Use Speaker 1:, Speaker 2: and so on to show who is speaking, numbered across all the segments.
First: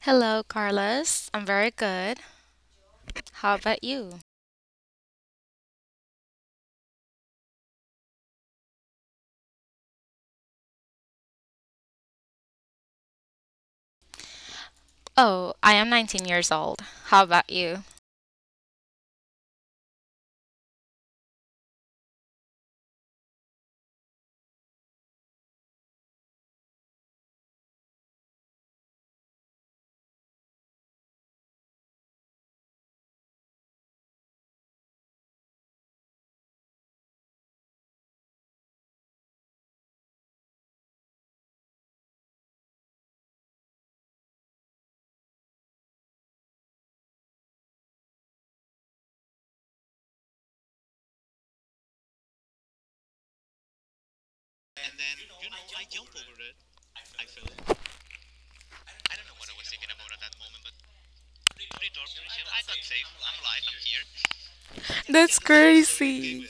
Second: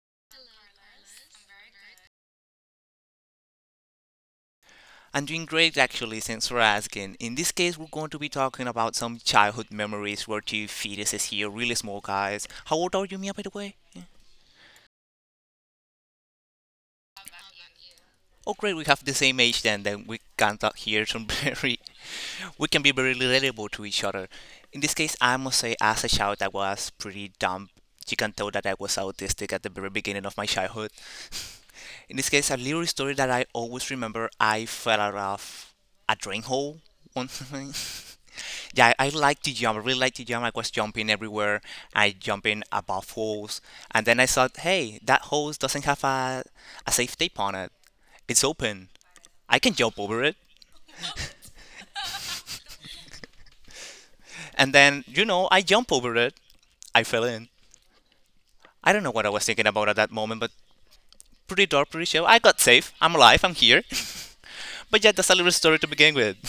Speaker 1: Hello, Carlos. I'm very good. How about you?
Speaker 2: I'm doing great actually, thanks for asking. In this case, we're going to be talking about some childhood memories. We're two fetuses here, really small guys. How old are you, Mia, by the way?
Speaker 1: Oh, I am 19 years old. How about you?
Speaker 2: Oh, great, we have the same age then, we can talk here some we can be very relatable to each other. In this case, I must say, as a child, I was pretty dumb. You can tell that I was autistic at the very beginning of my childhood. In this case, a little story that I always remember. I fell out of a drain hole one time. Yeah, I like to jump. I really like to jump. I was jumping everywhere. I jumping above holes, and then I thought, hey, that hose doesn't have a safe tape on it. It's open. I can jump over it. And then, I jump over it. I fell in. I don't know what I was thinking about at that moment, but pretty dark, pretty chill. I got safe. I'm alive. I'm here. But yeah, that's a
Speaker 1: That's
Speaker 2: little story to begin with.
Speaker 1: crazy.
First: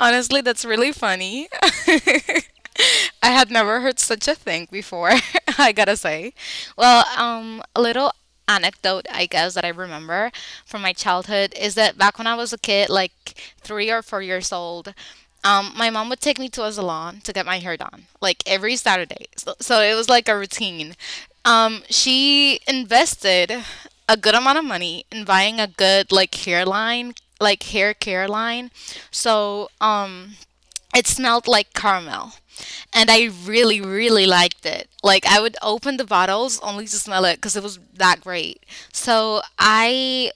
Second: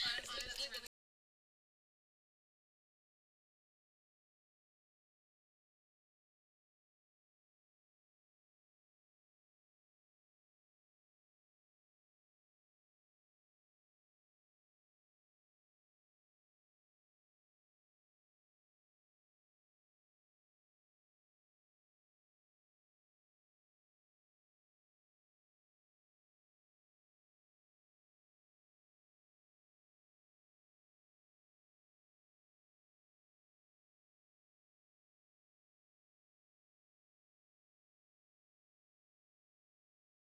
Speaker 1: Honestly, that's really funny. I had never heard such a thing before, I gotta say. Well, a little anecdote, I guess, that I remember from my childhood is that back when I was a kid, like 3 or 4 years old. My mom would take me to a salon to get my hair done, like every Saturday. So it was like a routine. She invested a good amount of money in buying a good like hair line, like hair care line. So it smelled like caramel, and I really, really liked it. Like I would open the bottles only to smell it because it was that great. So I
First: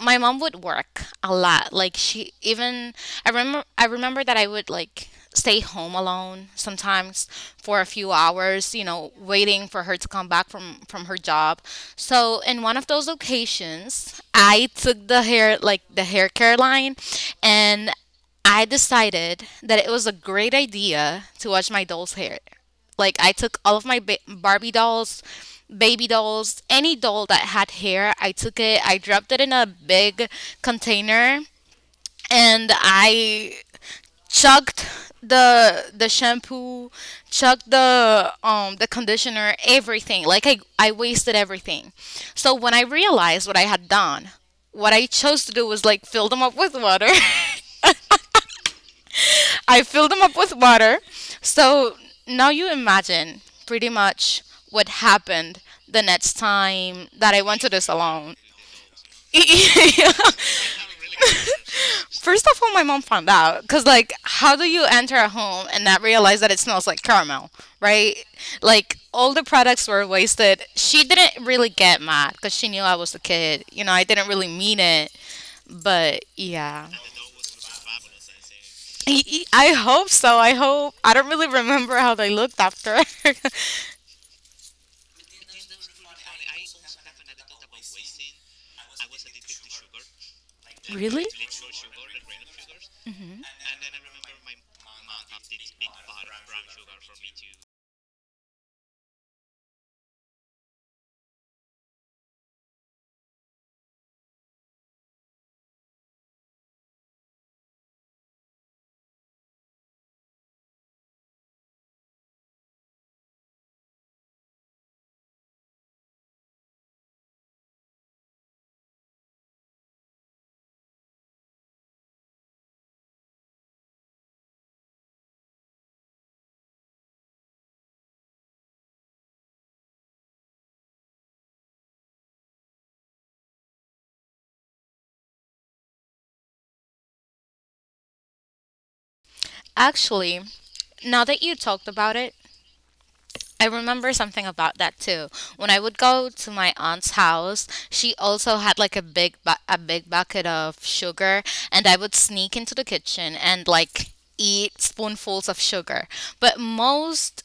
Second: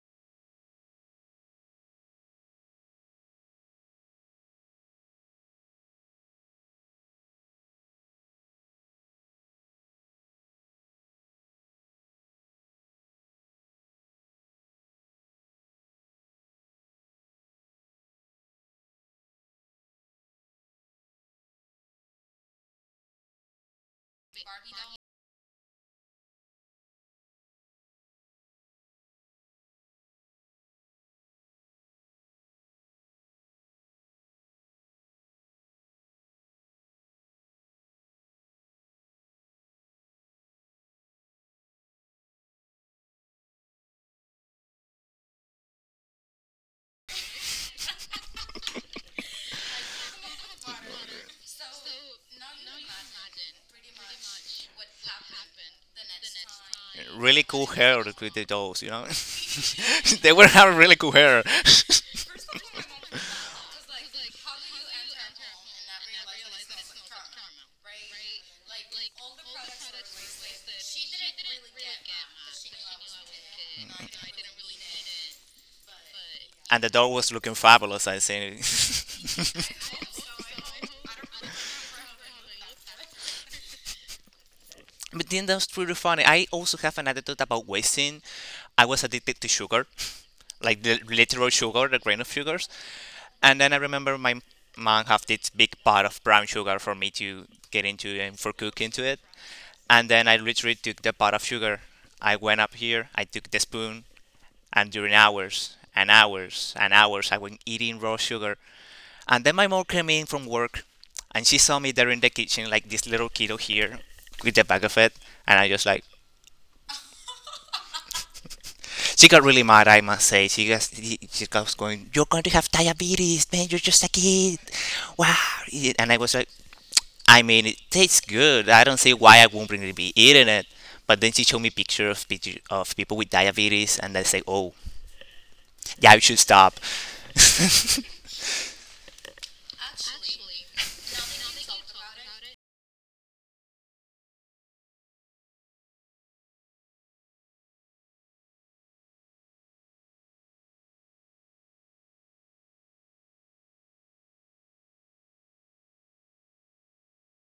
Speaker 1: my mom would work a lot. Like she even I remember that I would like stay home alone sometimes for a few hours, you know, waiting for her to come back from her job. So in one of those occasions, I took the hair care line and I decided that it was a great idea to wash my doll's hair. Like I took all of my Barbie dolls, baby dolls, any doll that had hair, I took it, I dropped it in a big container, and I chugged the shampoo, chugged the conditioner, everything. Like I wasted everything. So when I realized what I had done, what I chose to do was like fill them up with water. I filled them up with water. So now you imagine pretty much what happened the next time that
Speaker 2: Really
Speaker 1: I went
Speaker 2: cool
Speaker 1: to the
Speaker 2: hair with
Speaker 1: salon.
Speaker 2: the dolls, you know? They were having really cool hair.
Speaker 1: First of all, my mom found out because, like, how do you enter a home and not realize that it smells like caramel, right? Like, all the products were wasted. She didn't really get mad because she knew I was a kid. You know, I didn't really mean it, but
Speaker 2: And the
Speaker 1: yeah.
Speaker 2: doll was looking fabulous, I seen
Speaker 1: I I
Speaker 2: it.
Speaker 1: hope so. I hope. I don't really remember how they looked after.
Speaker 2: But then that was pretty funny. I also have an anecdote about wasting. I was addicted to sugar, like the
Speaker 1: Really?
Speaker 2: literal sugar, the grain of sugars. And then I remember my mom had this big pot of brown sugar for me to get into and for cook into it. And then I literally took the pot of sugar. I went up here, I took the spoon, and during hours and hours and hours, I went eating raw sugar and then my mom came in from work and she saw me there in the kitchen, like this little kiddo here with the bag of it. And I just like, she got really mad, I must say. She was going, "You're going to have diabetes, man. You're just a kid. Wow." And I was like, I mean, it tastes good. I don't see why I won't really be eating it. But then she showed me pictures of people with diabetes, and I say, "Oh, yeah, you should stop."
Speaker 1: Actually, now that you talked about it, I remember something about that too. When I would go to my aunt's house, she also had like a big a big bucket of sugar, and I would sneak into the kitchen and like eat spoonfuls of sugar. But most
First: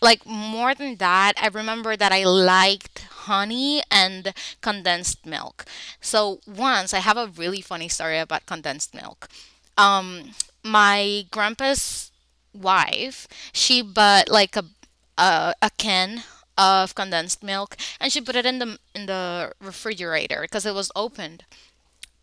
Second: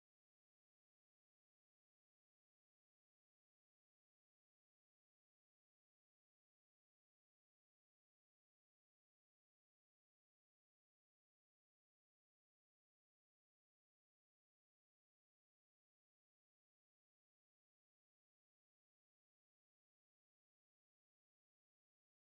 Speaker 1: like more than that, I remember that I liked honey and condensed milk. So once I have a really funny story about condensed milk. Um my grandpa's wife, she bought like a can of condensed milk and she put it in the refrigerator because it was opened.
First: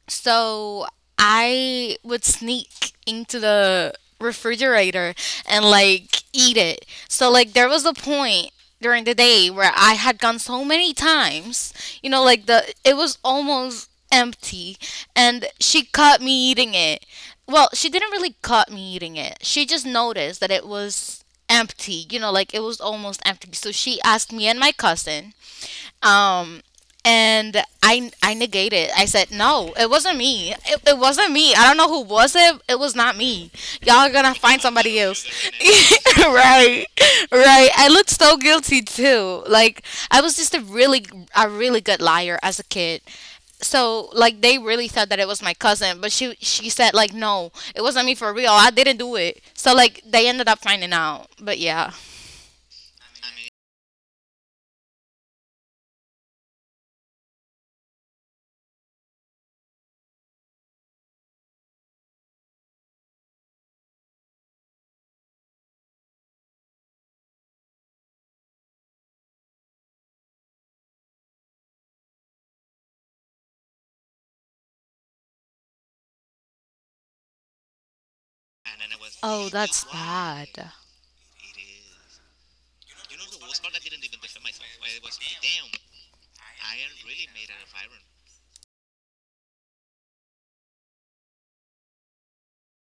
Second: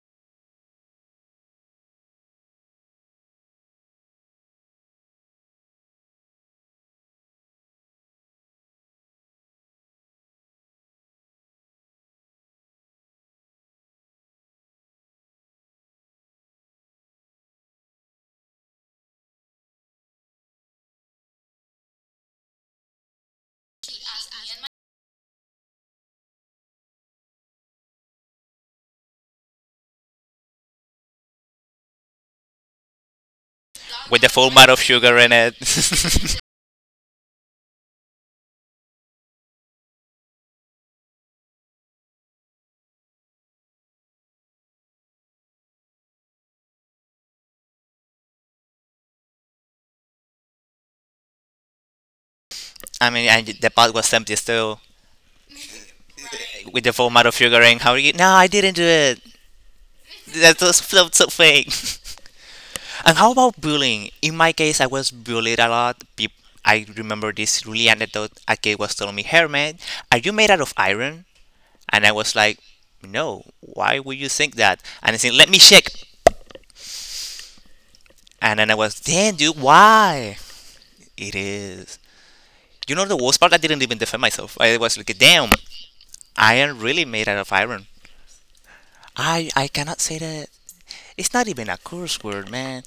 Speaker 1: So I would sneak into the refrigerator and like eat it. So like there was a point during the day where I had gone so many times, you know, like the it was almost empty and she caught me eating it. Well, she didn't really caught me eating it. She just noticed that it was empty, you know, like it was almost empty. So she asked me and my cousin, um, and I negated. I said no, it wasn't me. It wasn't me. I don't know who was it. It was not me. Y'all are
Speaker 2: With the
Speaker 1: gonna
Speaker 2: full
Speaker 1: find
Speaker 2: amount of
Speaker 1: somebody
Speaker 2: sugar
Speaker 1: else.
Speaker 2: in it.
Speaker 1: Right, right. I looked so guilty too. Like I was just a really good liar as a kid. So like they really thought that it was my cousin, but she said like no, it wasn't me for real. I didn't do it. So like they ended up finding out. But yeah.
Speaker 2: I mean, and the pot was empty still. With the format of figuring how you, "No, I didn't do it." That was so, so fake. And how about bullying? In my case, I was bullied a lot. I remember this really anecdote. A kid was telling me, "Hey, man, are you made out of iron?" And I was like, "No, why would you think that?" And he said, "Let me check." And then I was, "Damn,
Speaker 1: Oh,
Speaker 2: dude,
Speaker 1: that's
Speaker 2: why?"
Speaker 1: bad.
Speaker 2: It is. You know the worst part? I didn't even defend myself. I was like, "Damn, I am really made out of iron. I cannot say that." It's not even a curse word, man.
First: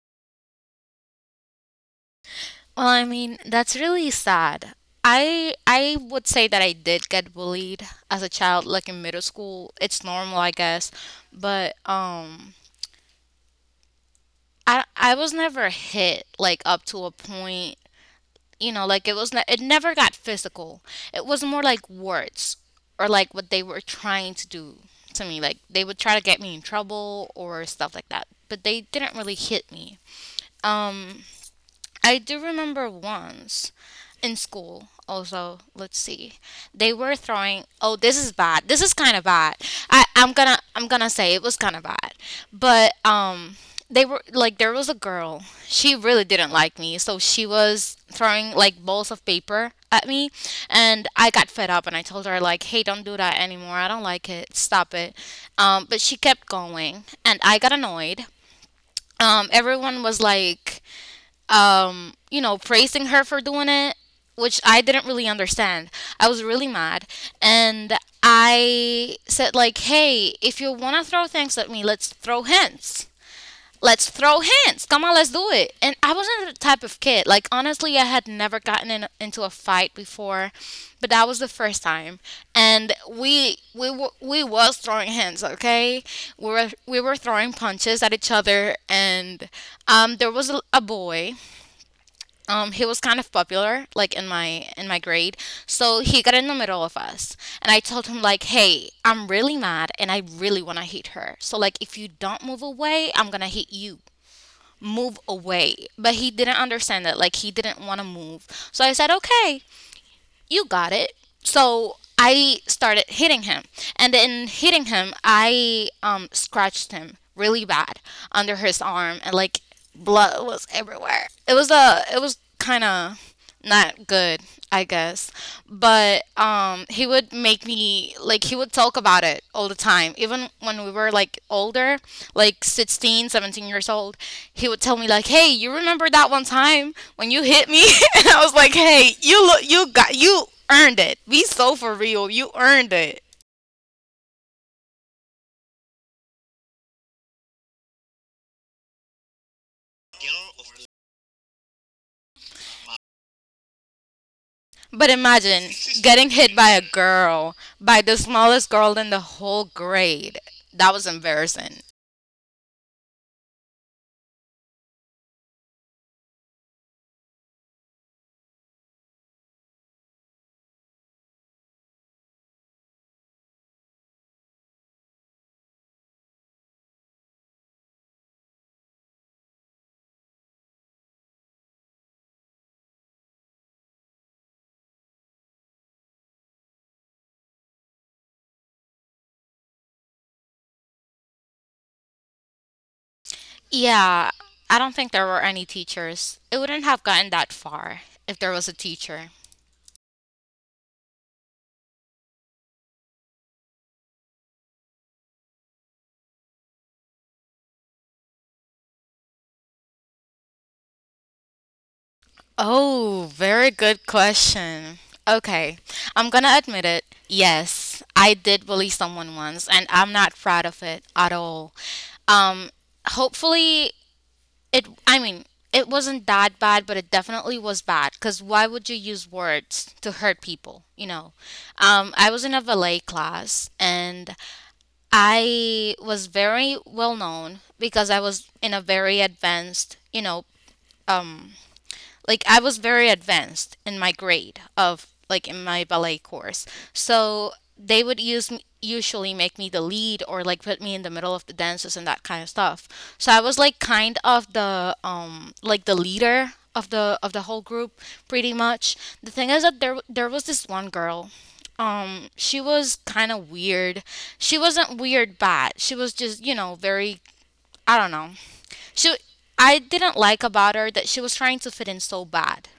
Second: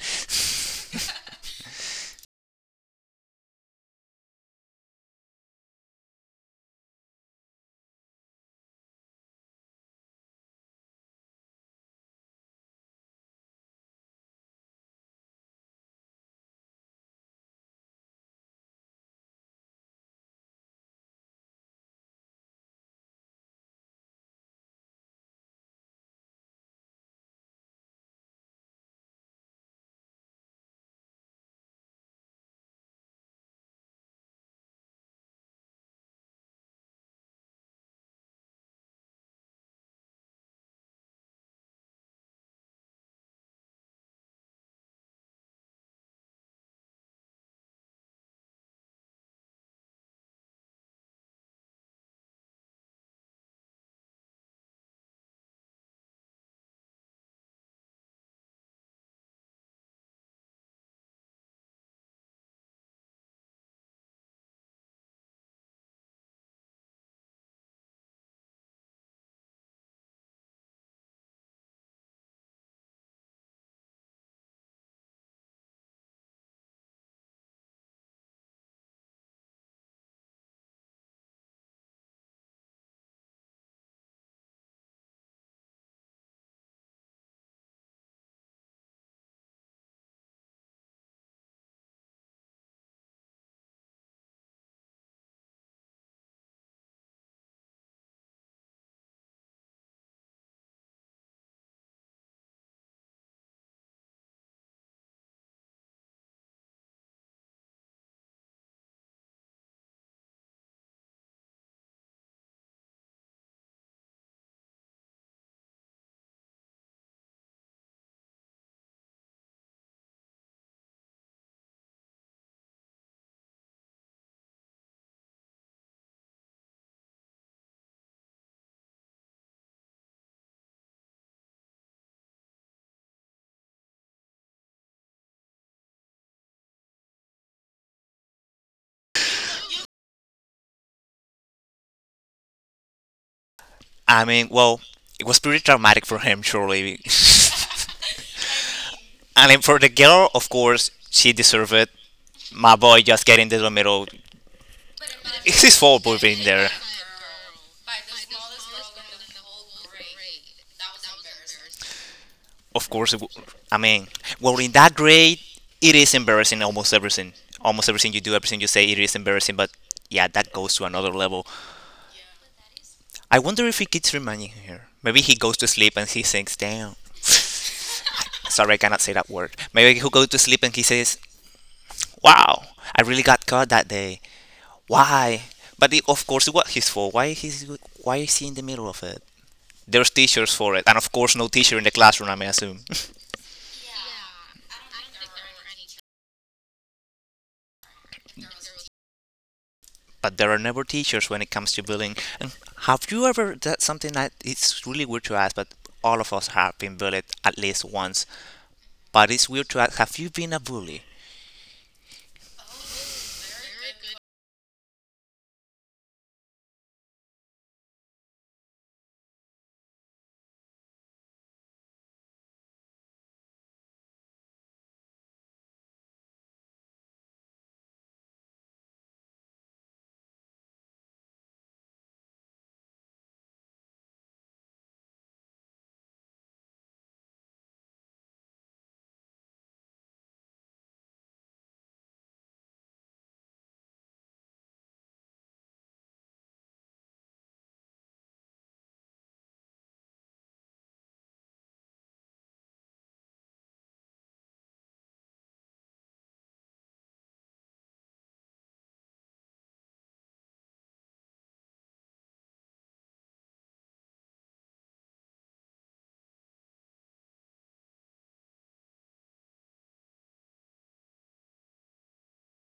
Speaker 1: Well, I mean, that's really sad. I would say that I did get bullied as a child, like in middle school. It's normal, I guess. But I was never hit like up to a point, you know, like it was it never got physical. It was more like words or like what they were trying to do to me. Like they would try to get me in trouble or stuff like that. But they didn't really hit me. Um I do remember once in school, also, let's see. They were throwing oh, this is bad. This is kind of bad. I'm going to say it was kind of bad. But they were like there was a girl. She really didn't like me. So she was throwing like balls of paper at me and I got fed up and I told her like, "Hey, don't do that anymore. I don't like it. Stop it." But she kept going and I got annoyed. Everyone was like, you know, praising her for doing it, which I didn't really understand. I was really mad. And I said, like, hey, if you want to throw things at me, let's throw hints. Let's throw hints. Come on, let's do it. And I wasn't the type of kid. Like, honestly, I had never gotten in, into a fight before, but that was the first time. And we was throwing hints, okay? We were throwing punches at each other, and there was a boy. He was kind of popular like in my grade, so he got in the middle of us, and I told him like, hey, I'm really mad and I really want to hit her, so like if you don't move away I'm gonna hit you. Move away. But he didn't understand that. Like he didn't want to move, so I said, okay, you got it. So I started hitting him. And in hitting him, I, scratched him really bad under his arm, and like blood was everywhere. It was a it was kind of not good, I guess. But he would make me like he would talk about it all the time even when we were like older, like 16, 17 years old. He would tell me like, "Hey, you remember that one time when you hit me?" And I was like, "Hey, you look, you got, you earned it. Be so for real. You earned it."
Speaker 2: I mean, well, it was pretty traumatic for him, surely. I mean, for the girl, of course, she deserved it. My boy just getting into the middle.
Speaker 1: But
Speaker 2: It's
Speaker 1: imagine
Speaker 2: his fault for
Speaker 1: getting
Speaker 2: being
Speaker 1: hit
Speaker 2: there.
Speaker 1: by a girl, by the smallest girl in the whole grade. That was embarrassing.
Speaker 2: Of course, I mean, well, in that grade, it is embarrassing almost everything. Almost everything you do, everything you say, it is embarrassing, but yeah, that goes to another level. I wonder if he keeps reminding her. Maybe he goes to sleep and he sinks down. Sorry, I cannot say that word. Maybe he goes to sleep and he says, "Wow, I really got caught that day. Why?" But it, of course, it was his fault. Why is he in the middle of it? There's teachers for it, and of course, no teacher in the classroom. I may assume,
Speaker 1: Yeah, I don't think there were any teachers. It wouldn't have gotten that far if there was a teacher.
Speaker 2: but there are never teachers when it comes to bullying. And have you ever? That's something that it's really weird to ask, but all of us have been bullied at least once. But it's weird to ask. Have you been a bully?
Speaker 1: Oh, very good question. Okay, I'm gonna admit it. Yes, I did bully someone once, and I'm not proud of it at all. Um, Hopefully, I mean, it wasn't that bad, but it definitely was bad. Because why would you use words to hurt people? You know, I was in a ballet class, and I was very well known because I was in a very advanced, you know, like I was very advanced in my grade of like in my ballet course. So they would use me, usually make me the lead or like put me in the middle of the dances and that kind of stuff. So I was like kind of the like the leader of the whole group pretty much. The thing is that there was this one girl. She was kind of weird. She wasn't weird bad. She was just, you know, very I don't know. She, I didn't like about her that she was trying to fit in so bad.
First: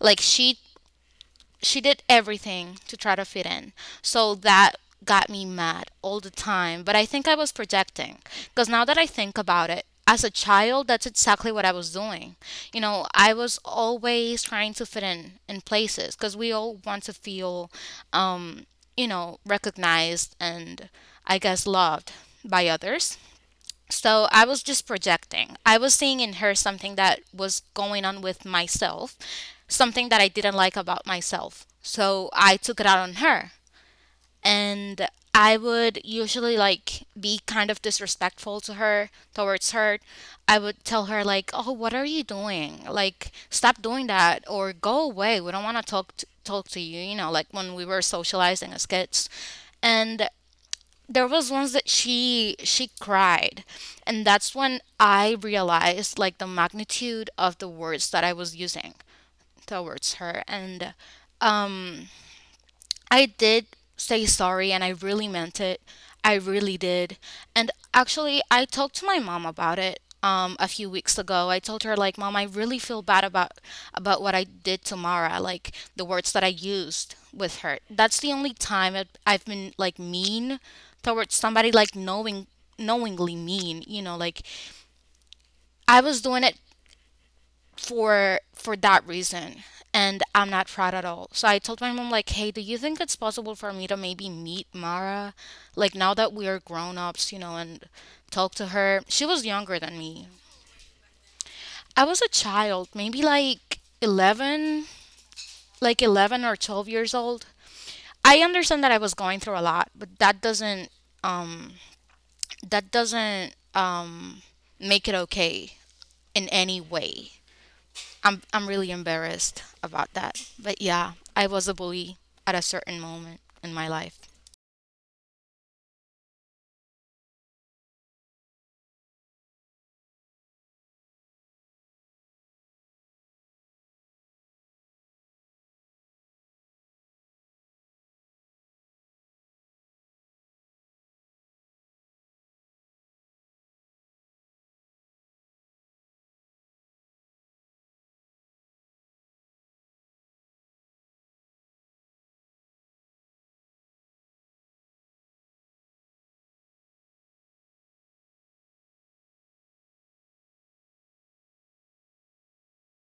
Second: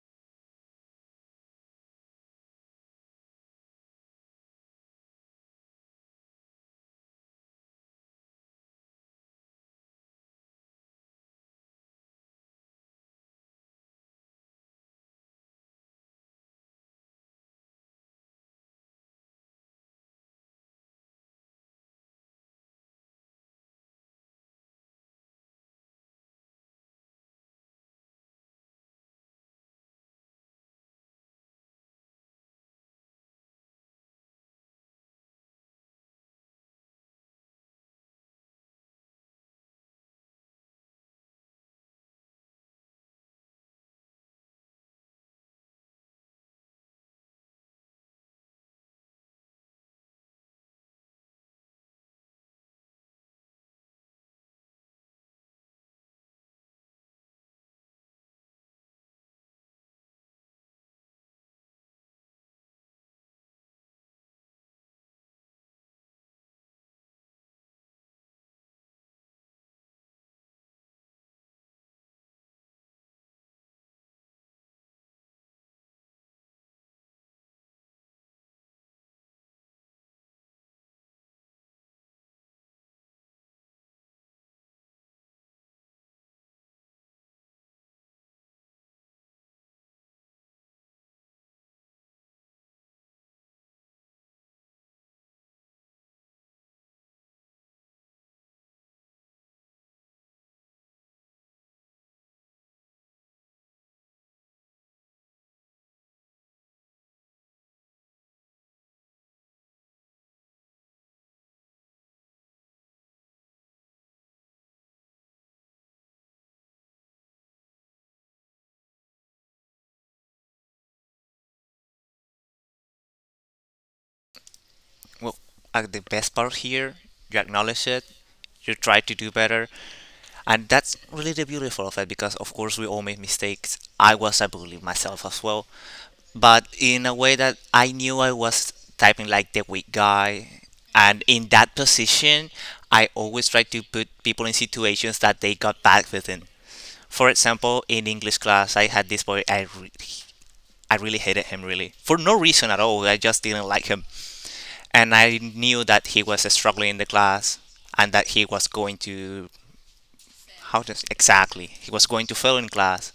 Speaker 1: Like she did everything to try to fit in. So that got me mad all the time, but I think I was projecting because now that I think about it, as a child, that's exactly what I was doing. You know, I was always trying to fit in places because we all want to feel, um, you know, recognized and I guess loved by others. So I was just projecting. I was seeing in her something that was going on with myself, something that I didn't like about myself. So I took it out on her. And I would usually like be kind of disrespectful to her, towards her. I would tell her like, "Oh, what are you doing? Like, stop doing that or go away. We don't want to talk to you, you know, like when we were socializing as kids." And there was once that she cried, and that's when I realized like the magnitude of the words that I was using towards her. And I did say sorry and I really meant it. I really did. And actually, I talked to my mom about it a few weeks ago. I told her like, "Mom, I really feel bad about what I did to Mara, like the words that I used with her. That's the only time I've been like mean towards somebody like knowingly mean, like I was doing it for that reason, and I'm not proud at all. So I told my mom, like, "Hey, do you think it's possible for me to maybe meet Mara, like now that we are grown-ups, and talk to her?" She was younger than me. I was a child, maybe like 11, or 12 years old. I understand that I was going through a lot, but um that doesn't make it okay in any way. I'm really embarrassed about that. But yeah, I was a bully at a certain moment in my life.
Speaker 2: Well, the best part here, you acknowledge it, you try to do better, and that's really the beautiful of it because, of course, we all make mistakes. I was a bully myself as well, but in a way that I knew I was typing like the weak guy. And in that position, I always try to put people in situations that they got back within. For example, in English class, I had this boy. I really hated him really for no reason at all. I just didn't like him and I knew that he was struggling in the class and that he was going to fail in class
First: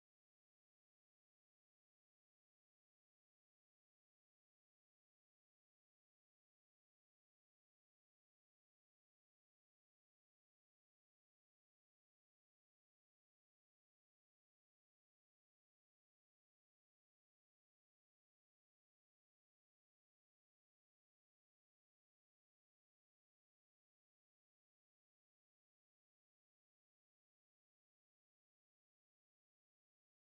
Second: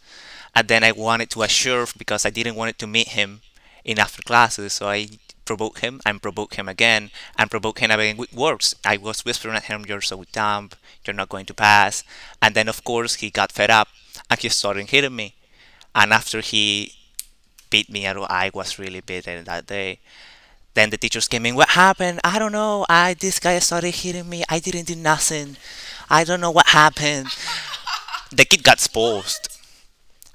Speaker 2: and then I wanted to assure because I didn't want to meet him in after classes, so I provoked him and provoked him again and provoked him again with words. I was whispering at him, "You're so dumb. You're not going to pass." And then of course he got fed up and he started hitting me, and after he beat me, I was really beaten that day. Then the teachers came in. "What happened? I don't know. I This guy started hitting me. I didn't do nothing. I don't know what happened." The kid got exposed,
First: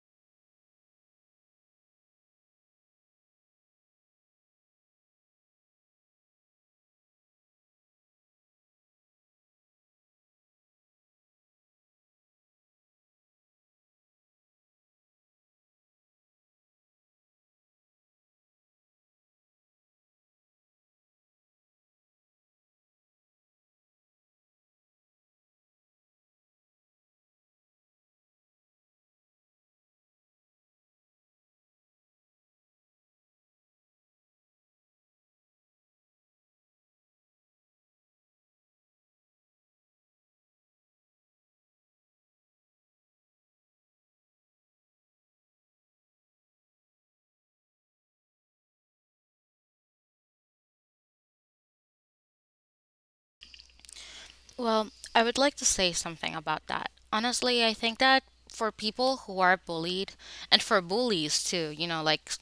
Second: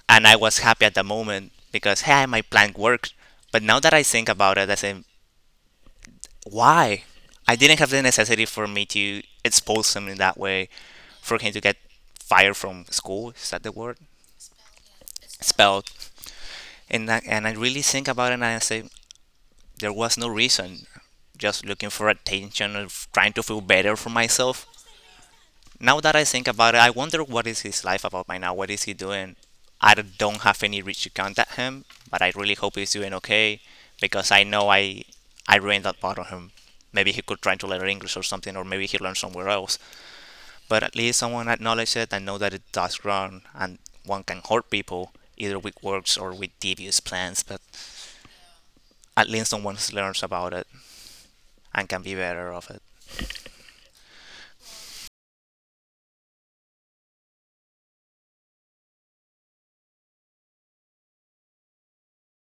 Speaker 2: and I was happy at the moment because, hey, my plan worked. But now that I think about it, I say, why? I didn't have the necessity for me to expose him in that way, for him to get fired from school. Is that the word? Spelled. And I really think about it, and I say there was no reason. Just looking for attention or trying to feel better for myself. Now that I think about it, I wonder what is his life about by now. What is he doing? I don't have any reach to contact him, but I really hope he's doing okay because I know I ruined that part of him. Maybe he could try to learn English or something, or maybe he learned somewhere else. But at least someone acknowledged it and know that it does wrong, and one can hurt people either with words or with devious plans. But at least someone learns about it and can be better of it.
Speaker 1: Well, I would like to say something about that. Honestly, I think that for people who are bullied and for bullies too, like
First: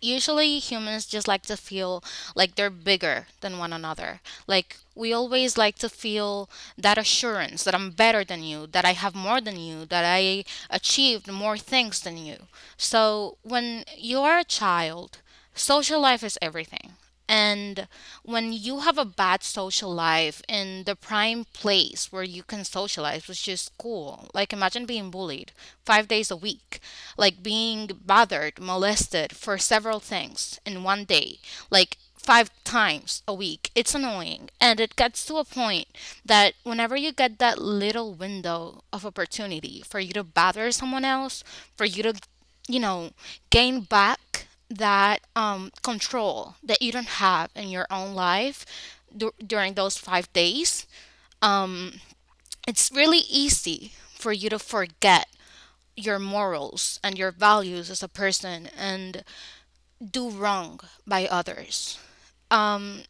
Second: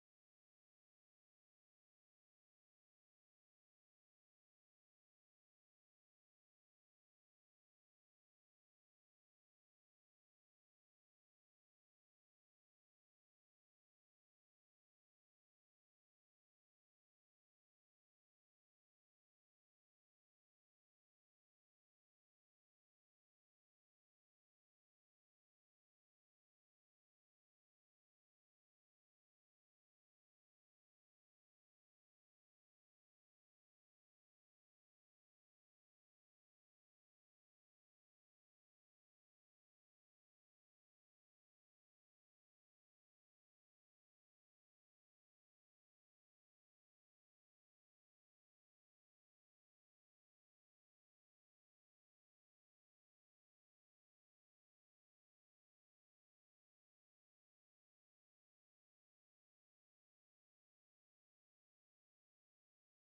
Speaker 1: usually humans just like to feel like they're bigger than one another. Like we always like to feel that assurance that I'm better than you, that I have more than you, that I achieved more things than you. So when you are a child, social life is everything. And when you have a bad social life in the prime place where you can socialize, which is school, like imagine being bullied 5 days a week, like being bothered, molested for several things in one day, like 5 times a week, it's annoying. And it gets to a point that whenever you get that little window of opportunity for you to bother someone else, for you to you know, gain back that control that you don't have in your own life during those 5 days. It's really easy for you to forget your morals and your values as a person and do wrong by others. Um,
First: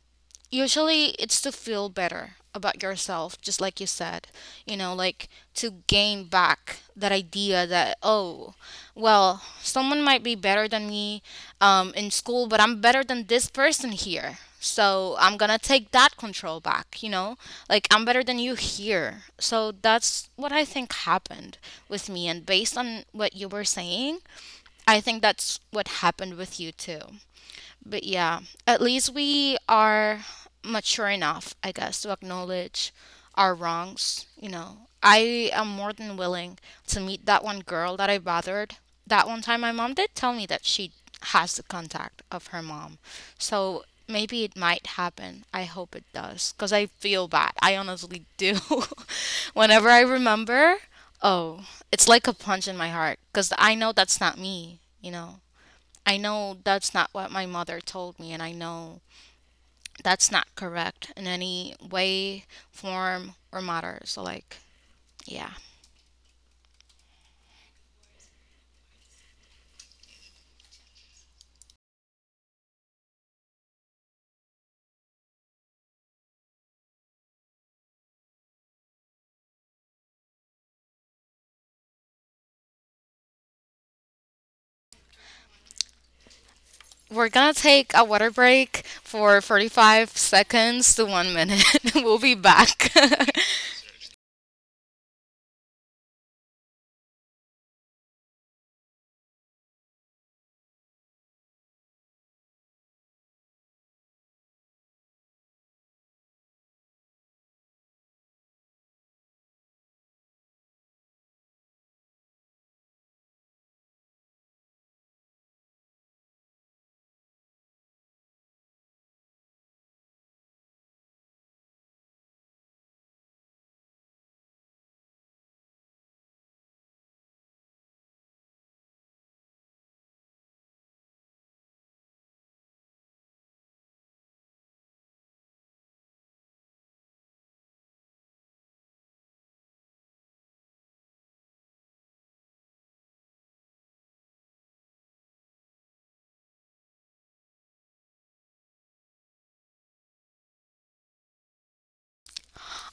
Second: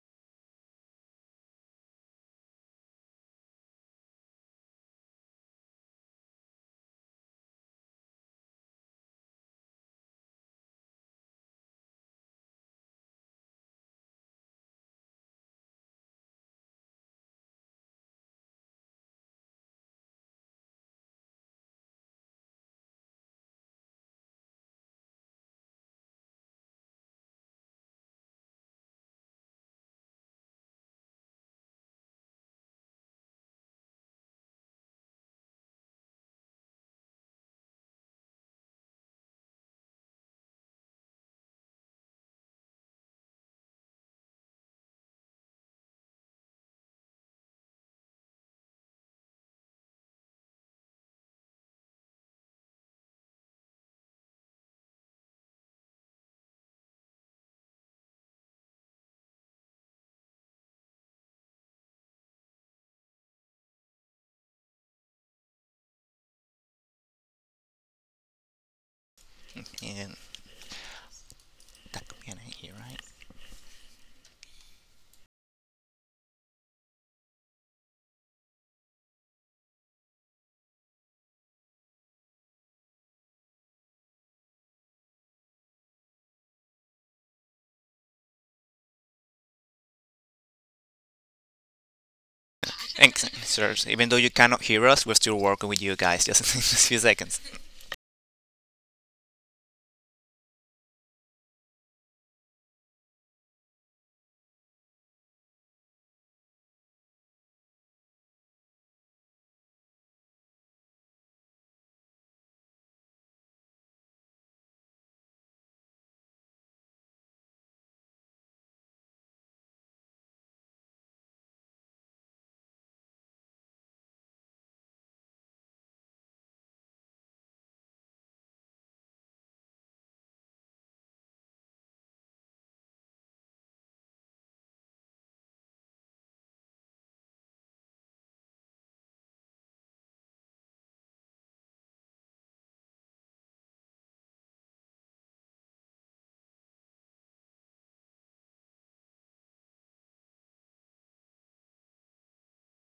Speaker 1: Usually, it's to feel better about yourself, just like you said, like to gain back that idea that, oh, well, someone might be better than me in school, but I'm better than this person here. So I'm gonna take that control back, you know? Like, I'm better than you here. So that's what I think happened with me. And based on what you were saying, I think that's what happened with you too. But yeah, at least we are mature enough, I guess, to acknowledge our wrongs. I am more than willing to meet that one girl that I bothered that one time. My mom did tell me that she has the contact of her mom. So maybe it might happen. I hope it does because I feel bad. I honestly do. Whenever I remember, oh, it's like a punch in my heart because I know that's not me, you know? I know that's not what my mother told me, and I know that's not correct in any way, form, or matter. So, like, yeah.
Speaker 2: And that could be an idea, right?
Speaker 1: We're gonna take a water break for 45 seconds to 1 minute. We'll be back.
Speaker 2: Seriously, even though you cannot hear us, we're still working with you guys just in a few seconds.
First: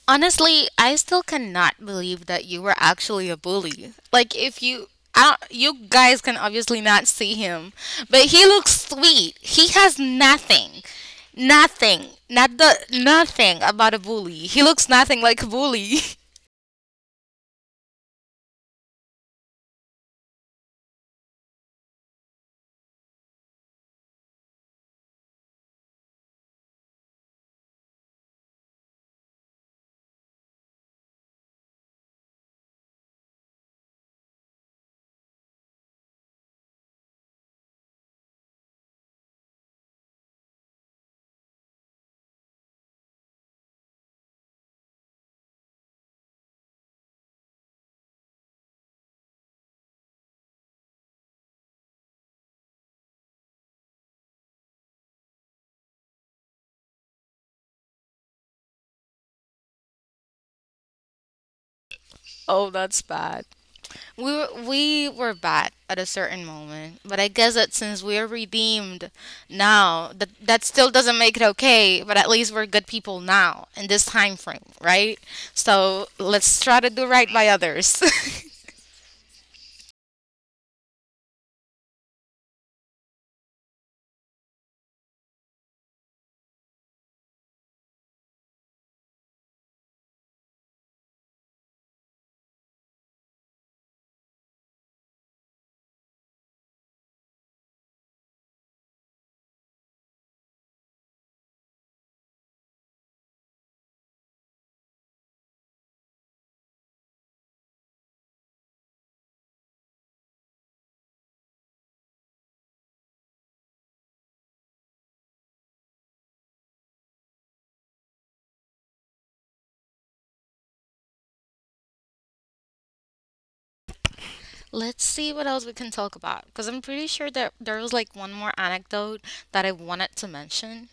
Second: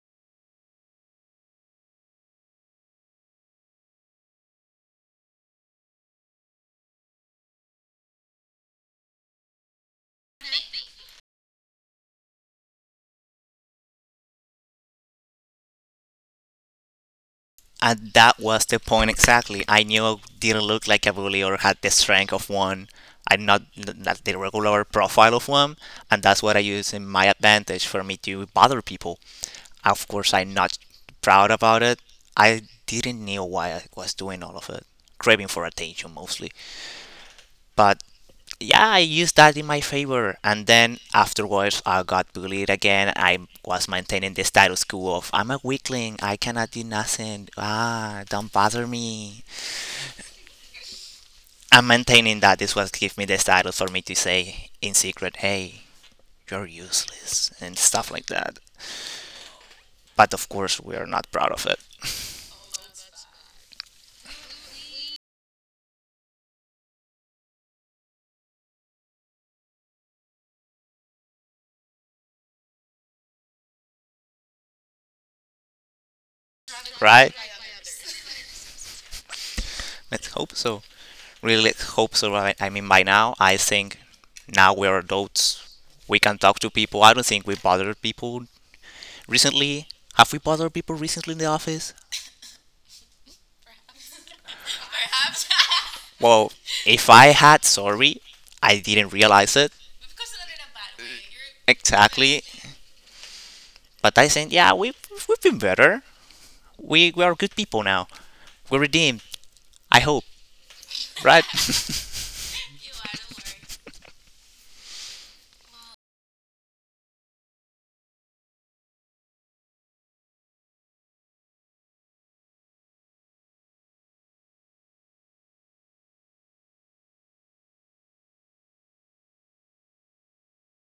Speaker 1: Honestly, I still cannot believe that you were actually a bully. Like, if you I don't, you guys can obviously not see him, but he looks sweet. He has nothing. Nothing. Not the nothing about a bully. He looks nothing like a bully.
Speaker 2: And that was the point exactly. I knew I didn't look like a bully or had the strength of one. I'm not the regular profile of one, and that's what I use in my advantage for me to bother people. Of course, I'm not proud about it. I didn't know why I was doing all of it, craving for attention mostly. But yeah, I used that in my favor. And then afterwards, I got bullied again. I was maintaining the status quo of, "I'm a weakling. I cannot do nothing. Ah, don't bother me." I'm maintaining that. This was give me the status for me to say in secret, "Hey, you're useless" and stuff like that. But of course, we are not proud of it,
Speaker 1: Oh, that's bad. We were bad at a certain moment, but I guess that since we are redeemed now, that that still doesn't make it okay. But at least we're good people now in this time frame, right? So let's try to do right
Speaker 2: right?
Speaker 1: by others.
Speaker 2: Let's hope so. Really, let's hope so. Right? I mean, by now, I think now we're adults. We can talk to people. I don't think we bother people recently. Have we bothered people recently in the office? Well, if I had, sorry, I didn't realize it. Exactly. But I said, yeah, we've been better. We are good people now. We're redeemed, I hope. Right?
Speaker 1: Let's see what else we can talk about, because I'm pretty sure that there was like one more anecdote that I wanted to mention,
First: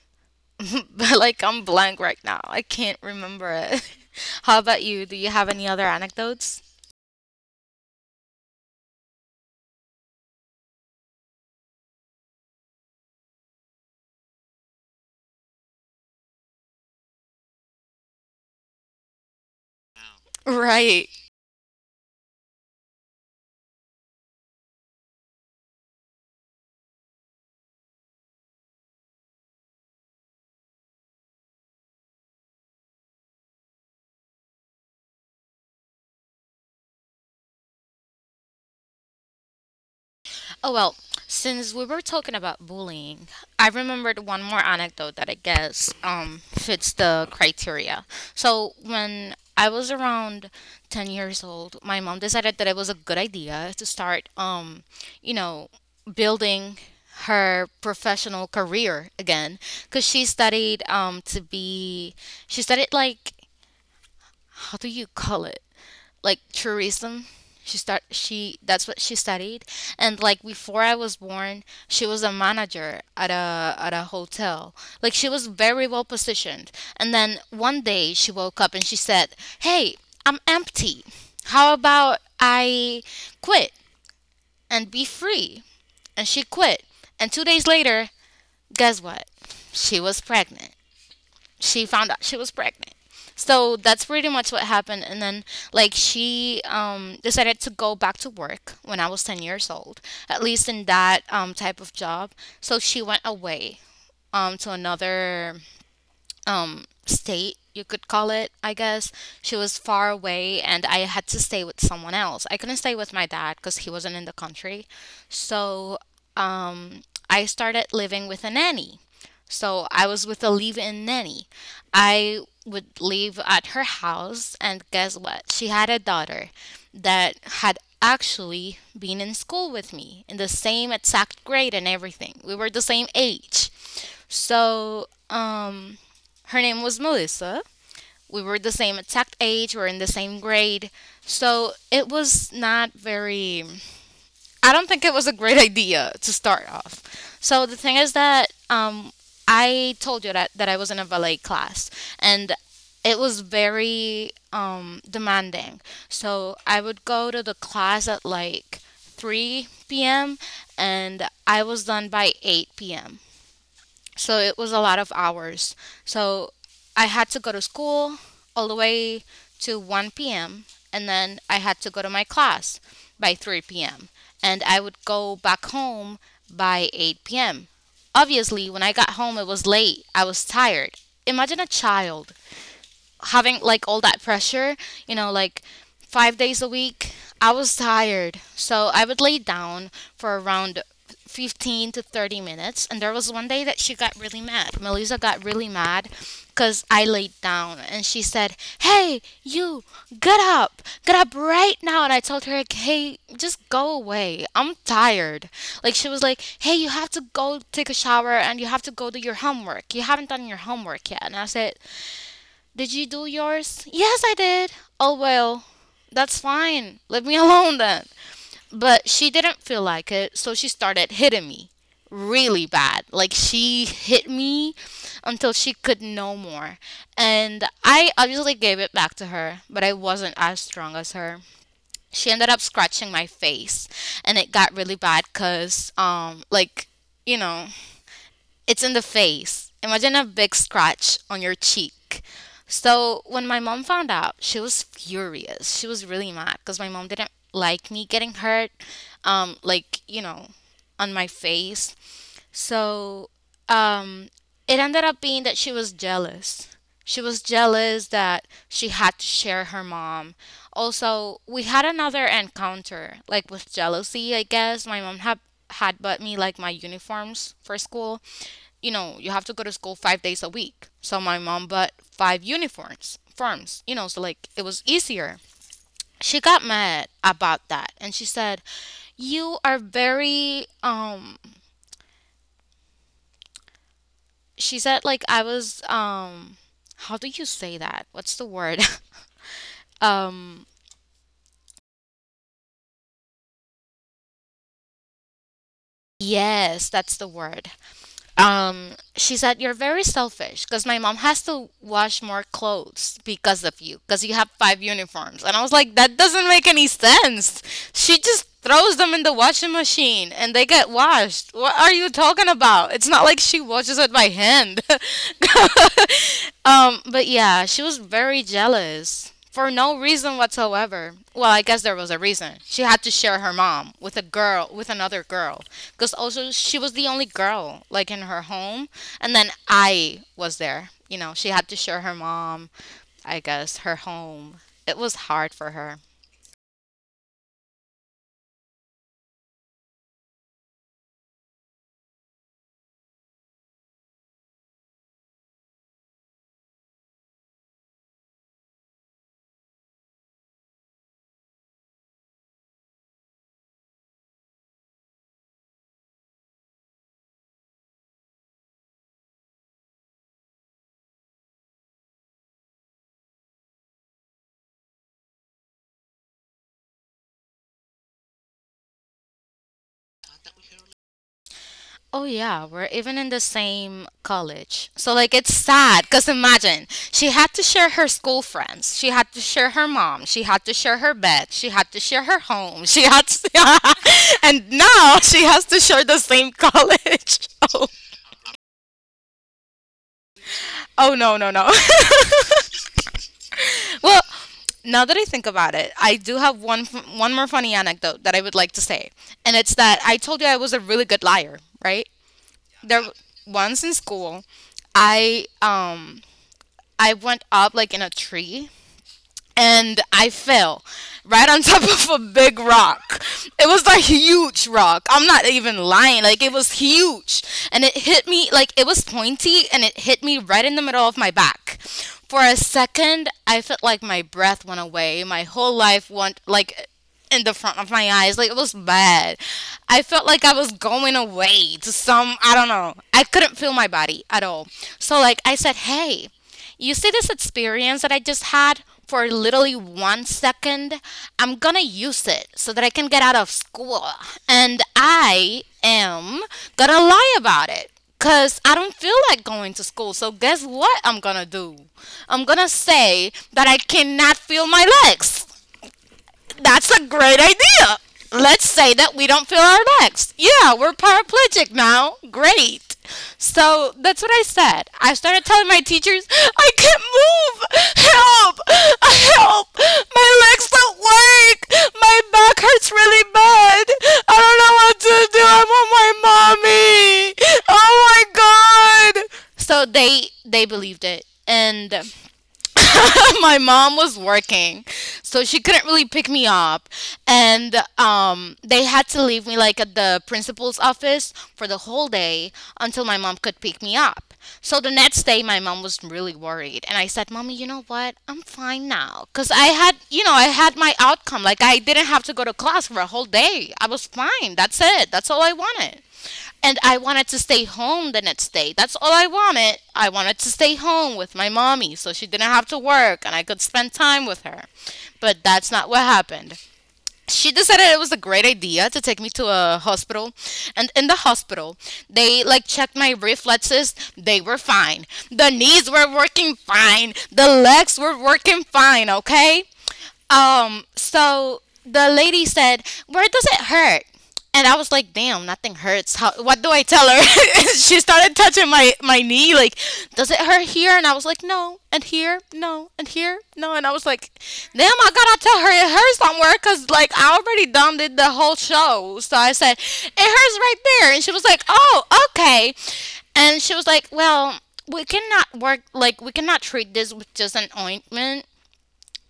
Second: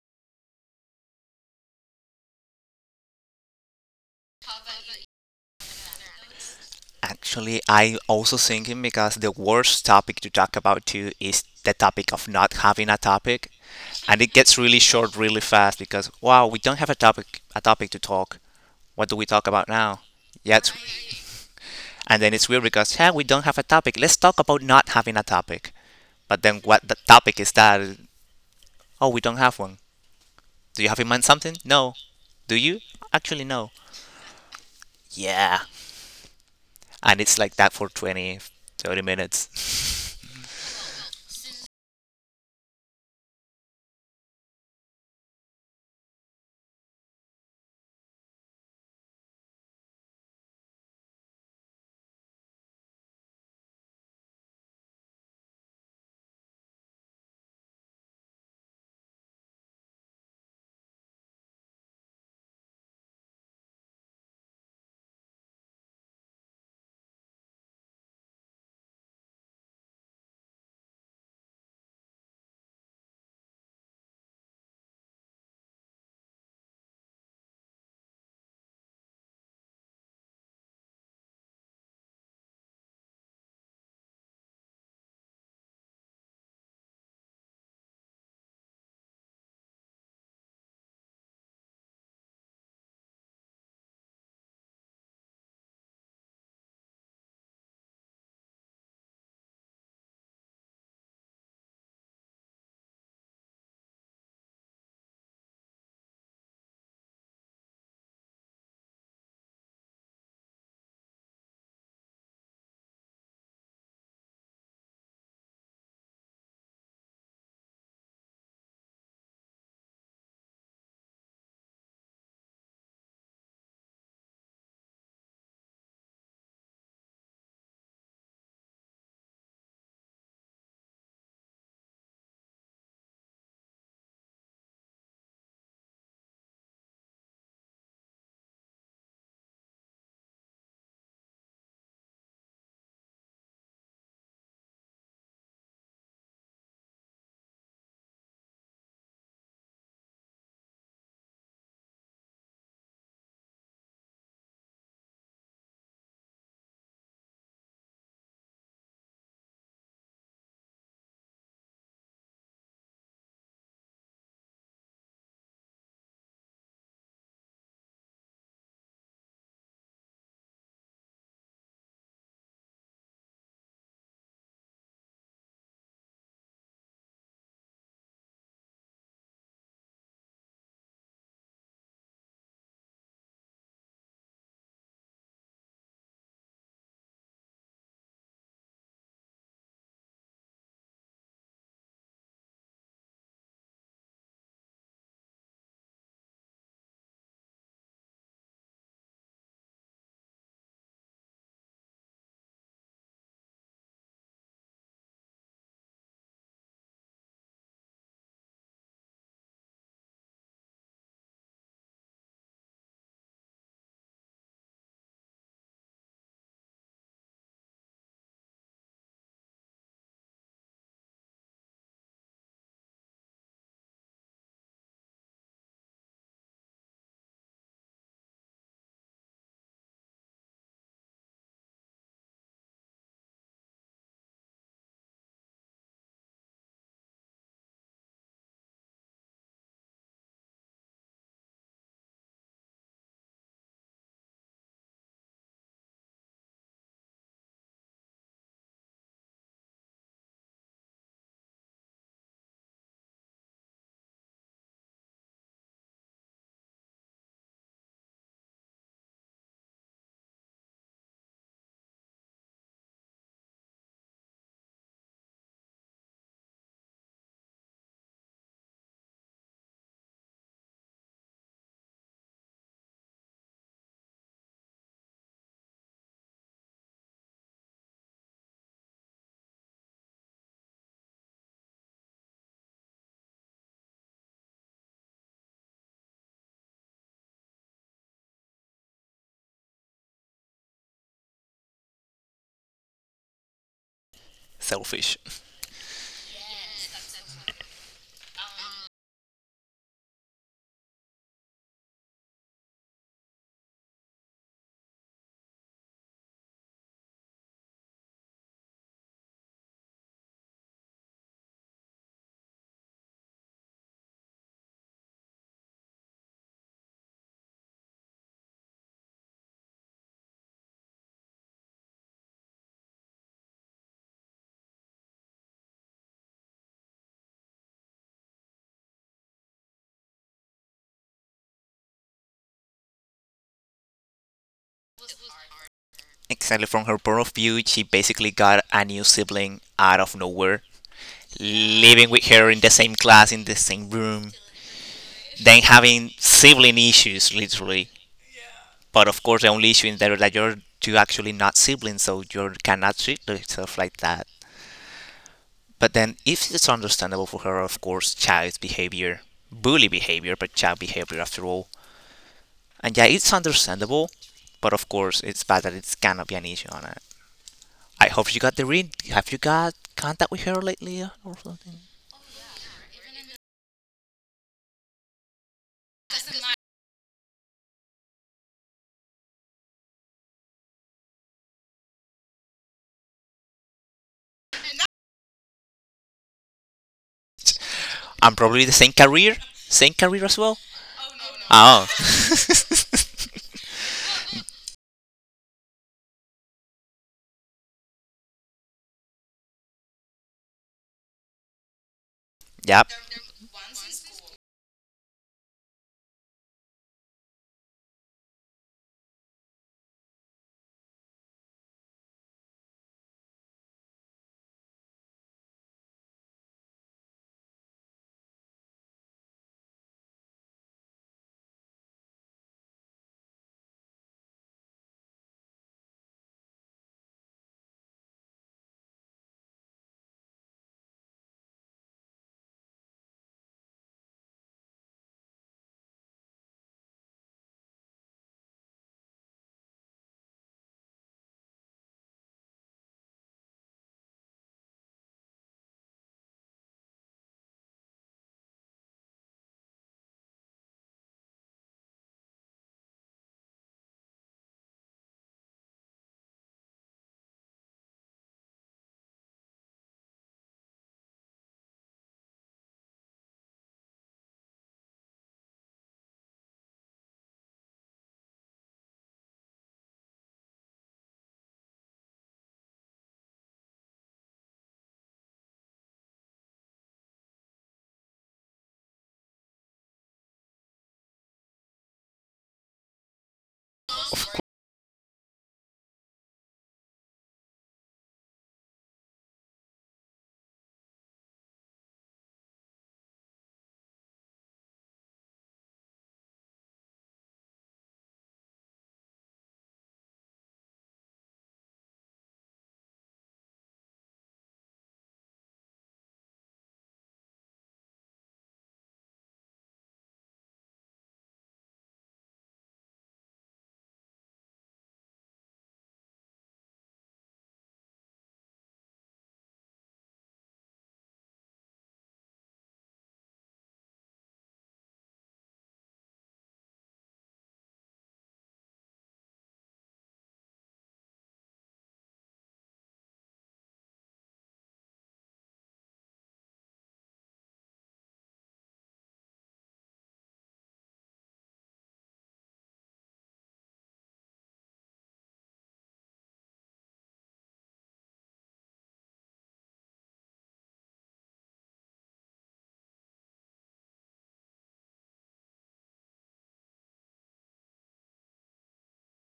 Speaker 1: but like I'm blank right now. I can't remember it. How about you? Do you have any other anecdotes?
Speaker 2: Actually, I also thinking because the worst topic to talk about too is the topic of not having a topic. And it gets really short really fast because, wow, we don't have a topic to talk. What do we talk about now? Yeah, it's.
Speaker 1: Right.
Speaker 2: And then it's weird because yeah, we don't have a topic. Let's talk about not having a topic. But then what the topic is that? Oh, we don't have one. Do you have in mind something? No. Do you? Actually, no. Yeah. And it's like that for 20, 30 minutes.
Speaker 1: Oh well, since we were talking about bullying, I remembered one more anecdote that I guess fits the criteria. So when I was around 10 years old, my mom decided that it was a good idea to start you know, building her professional career again, cuz she studied to be she studied, like, how do you call it? Like tourism. She start she That's what she studied. And like before I was born, she was a manager at a hotel. Like she was very well positioned. And then one day she woke up and she said, "Hey, I'm empty. How about I quit and be free?" And she quit. And 2 days later, guess what? She was pregnant she found out she was pregnant. So that's pretty much what happened. And then, like, she decided to go back to work when I was 10 years old, at least in that type of job. So she went away to another state, you could call it, I guess. She was far away, and I had to stay with someone else. I couldn't stay with my dad because he wasn't in the country. So um I started living with a nanny. So I was with a live-in nanny. I would live at her house, and guess what? She had a daughter that had actually been in school with me in the same exact grade and everything. We were the same age. So, her name was Melissa. We were the same exact age, we were in the same grade. So, it was not very, I don't think it was a great idea to start off. So, the thing is that, I told you that, that I was in a ballet class, and it was very demanding. So, I would go to the class at like 3 p.m. and I was done by 8 p.m. So it was a lot of hours. So I had to go to school all the way to 1 p.m., and then I had to go to my class by 3 p.m., and I would go back home by 8 p.m. Obviously, when I got home, it was late. I was tired. Imagine a child having like all that pressure, like 5 days a week. I was tired. So I would lay down for around 15 to 30 minutes. And there was one day that she got really mad. Melissa got really mad because I laid down and she said, "Hey, you, get up right now!" And I told her, like, "Hey, just go away. I'm tired." Like, she was like, "Hey, you have to go take a shower and you have to go do your homework. You haven't done your homework yet." And I said, "Did you do yours?" "Yes, I did." "Oh, well, that's fine. Leave me alone then." But she didn't feel like it, so she started hitting me really bad. Like, she hit me until she could no more. And I obviously gave it back to her, but I wasn't as strong as her. She ended up scratching my face, and it got really bad because, like, you know, it's in the face. Imagine a big scratch on your cheek. So when my mom found out, she was furious. She was really mad because my mom didn't like me getting hurt, like, on my face. So um, it ended up being that she was jealous. She was jealous that she had to share her mom. Also, we had another encounter, like with jealousy, I guess. My mom had bought me like my uniforms for school. You have to go to school 5 days a week. So my mom bought five uniforms, so like it was easier. She got mad about that and she said, "You are very, she said, like, "I was, how do you say that? What's the word?" um,
Speaker 2: Selfish.
Speaker 1: yes, that's the word. She said, "You're very selfish because my mom has to wash more clothes because of you, because you have five uniforms." And I was like, "That doesn't make any sense. She just throws them in the washing machine and they get washed. What are you talking about? It's not like she washes it by hand." But yeah, she was very jealous for no reason whatsoever. Well, I guess there was a reason. She had to share her mom with another girl, because also she was the only girl like in her home, and then I was there. She had to share her mom, I guess, her home. It was hard for her.
Speaker 2: Exactly, from her point of view, she basically got a new sibling out of nowhere, living with her in the same class, in the same room, then having sibling issues, literally. But of course, the only issue is there that you actually not siblings, so you cannot treat yourself like that. But then, if it's understandable for her, of course, child behavior, bully behavior, but child behavior after all. And yeah, it's understandable, but of course, it's bad that it cannot be an issue on it. I hope you got the read. Have you got contact with her lately, or something?
Speaker 1: Oh yeah, we're even in the same college. So like it's sad cuz imagine she had to share her school friends. She had to share her mom. She had to share her bed. She had to share her home. She had to And now she has to share the same college. Oh,
Speaker 2: I'm probably the same career as well.
Speaker 1: oh no, no, no.
Speaker 2: Oh,
Speaker 1: Well, now that I think about it, I do have one more funny anecdote that I would like to say. And it's that I told you I was a really good liar, right?
Speaker 2: yep.
Speaker 1: There once in school, I um I went up like in a tree and I fell right on top of a big rock. It was like huge rock. I'm not even lying. Like it was huge and it hit me like it was pointy and it hit me right in the middle of my back. For a second, I felt like my breath went away. My whole life went like in the front of my eyes. Like it was bad. I felt like I was going away to some I don't know. I couldn't feel my body at all. So like I said, "Hey, you see this experience that I just had for literally one second? I'm gonna use it so that I can get out of school. And I am gonna lie about it. Cause I don't feel like going to school. So guess what I'm gonna do? I'm gonna say that I cannot feel my legs. That's a great idea. Let's say that we don't feel our legs. Yeah, we're paraplegic now. Great. So that's what I said. I started telling my teachers, I can't move. Help! Help! My legs don't work. My back hurts really bad. I don't know what to do. I want my mommy. Oh my god. So they believed it, and my mom was working, so she couldn't really pick me up, and they had to leave me like at the principal's office for the whole day until my mom could pick me up. So the next day, my mom was really worried, and I said, "Mommy, you know what? I'm fine now, cause I had, you know, I had my outcome. Like I didn't have to go to class for a whole day. I was fine. That's it. That's all I wanted." And I wanted to stay home the next day. That's all I wanted. I wanted to stay home with my mommy so she didn't have to work and I could spend time with her. But that's not what happened. She decided it was a great idea to take me to a hospital. And in the hospital, they like checked my reflexes. They were fine. The knees were working fine. The legs were working fine, okay? So the lady said, "Where does it hurt?" And I was like, "Damn, nothing hurts. How, what do I tell her?" She started touching my knee, like, "Does it hurt here?" And I was like, "No." And here, no. And here, no. And I was like, "Damn, I gotta tell her it hurts somewhere, cause like I already done did the whole show." So I said, "It hurts right there," and she was like, "Oh, okay." And she was like, "Well." We cannot work like we cannot treat this with just an ointment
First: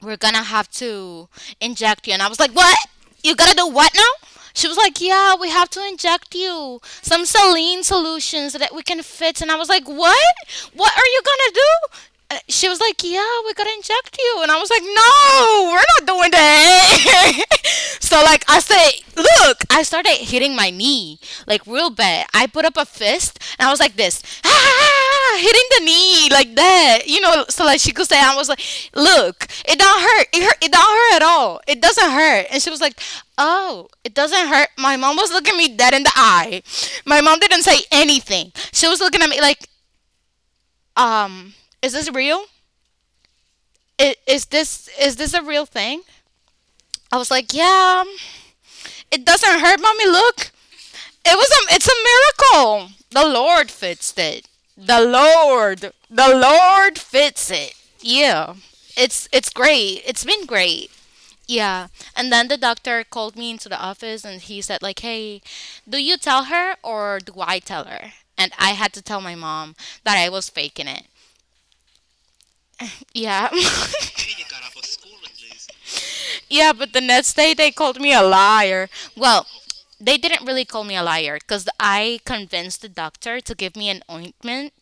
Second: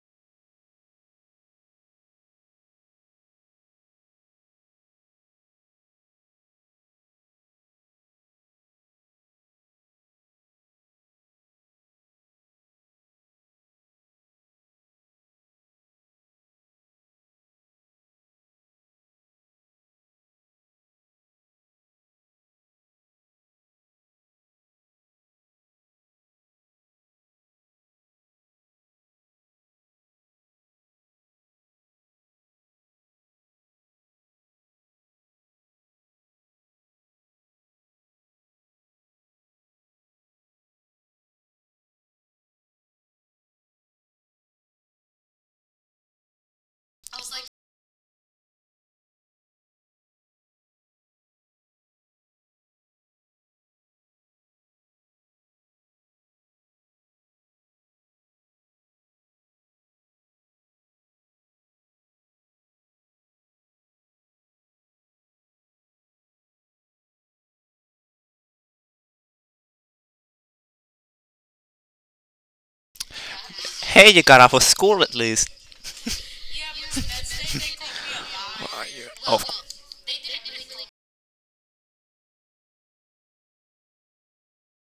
Speaker 1: we're gonna have to inject you. And I was like, what? You gotta do what now? She was like, yeah, we have to inject you some saline solution so that we can fit. And I was like, what? What are you gonna do? She was like, yeah, we gotta inject you. And I was like, no, we're not doing that. So like I say, look, I started hitting my knee like real bad. I put up a fist and I was like this, ah, hitting the knee like that, you know. So like she could say, I was like, look, it don't hurt. It hurt. It don't hurt at all. It doesn't hurt. And she was like, oh, it doesn't hurt. My mom was looking me dead in the eye. My mom didn't say anything. She was looking at me like, um, is this real? Is this a real thing? I was like, yeah, it doesn't hurt, mommy. Look, it's a miracle. The Lord fixed it. The Lord fits it. Yeah. It's great. It's been great. Yeah. And then the doctor called me into the office and he said like, "Hey, do you tell her or do I tell her?" And I had to tell my mom that I was faking it. Yeah.
Speaker 2: Hey, you got out of school at least.
Speaker 1: Yeah, but the next day they called me a liar. Well,
Speaker 2: Oh,
Speaker 1: they didn't really call me a liar because I convinced the doctor to give me an ointment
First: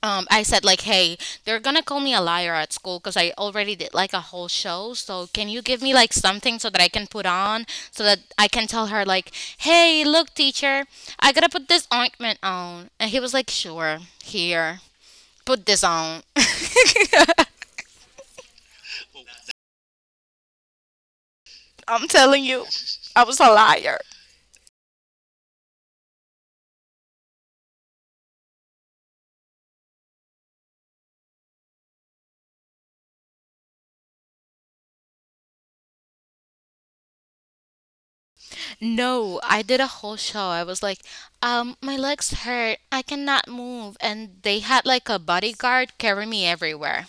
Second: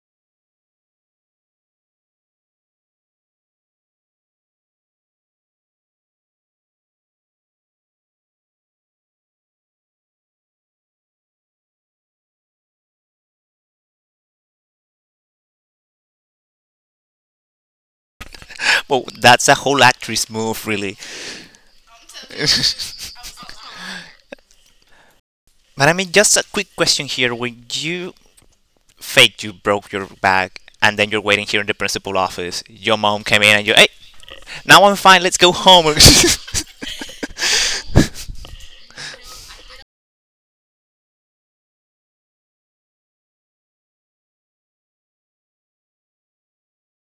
Speaker 1: I said like, "Hey, they're gonna call me a liar at school because I already did like a whole show. So can you give me like something so that I can put on, so that I can tell her like, hey, look, teacher, I gotta put this ointment on." And he was like, "Sure, here, put this on."
Speaker 2: well, that's a whole actress move, really.
Speaker 1: I'm telling you, I was a liar.
Speaker 2: But I mean, just a quick question here. When you faked you broke your back and then you're waiting here in the principal office, your mom came in and you, "Hey, now I'm fine, let's go home."
Speaker 1: No, I did a whole show. I was like, my legs hurt. I cannot move. And they had like a bodyguard carry me everywhere.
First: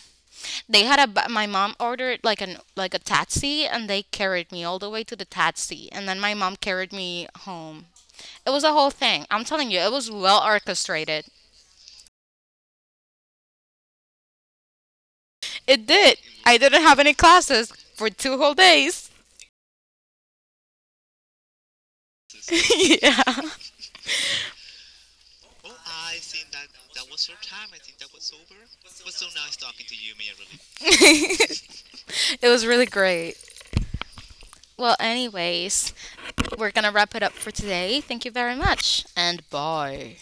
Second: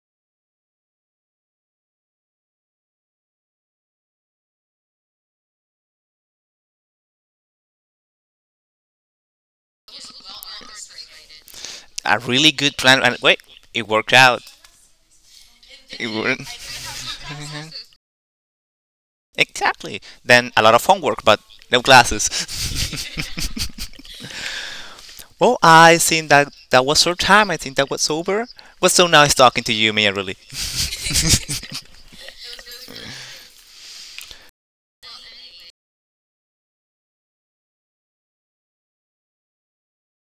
Speaker 1: They had my mom ordered like an like a taxi and they carried me all the way to the taxi and then my mom carried me home. It was a whole thing. I'm telling you, it was well orchestrated.
Speaker 2: A really good plan. And wait, it worked out.
Speaker 1: It
Speaker 2: It
Speaker 1: did. I
Speaker 2: worked.
Speaker 1: didn't have any classes for two whole days.
Speaker 2: Exactly. Then a lot of homework, but no classes.
Speaker 1: Yeah.
Speaker 2: Well, I think that that was our time. I think that was over. It was so nice talking to you, Mia, really.
Speaker 1: It was really great. Well, anyways, we're going to wrap it up for today. Thank you very much and bye.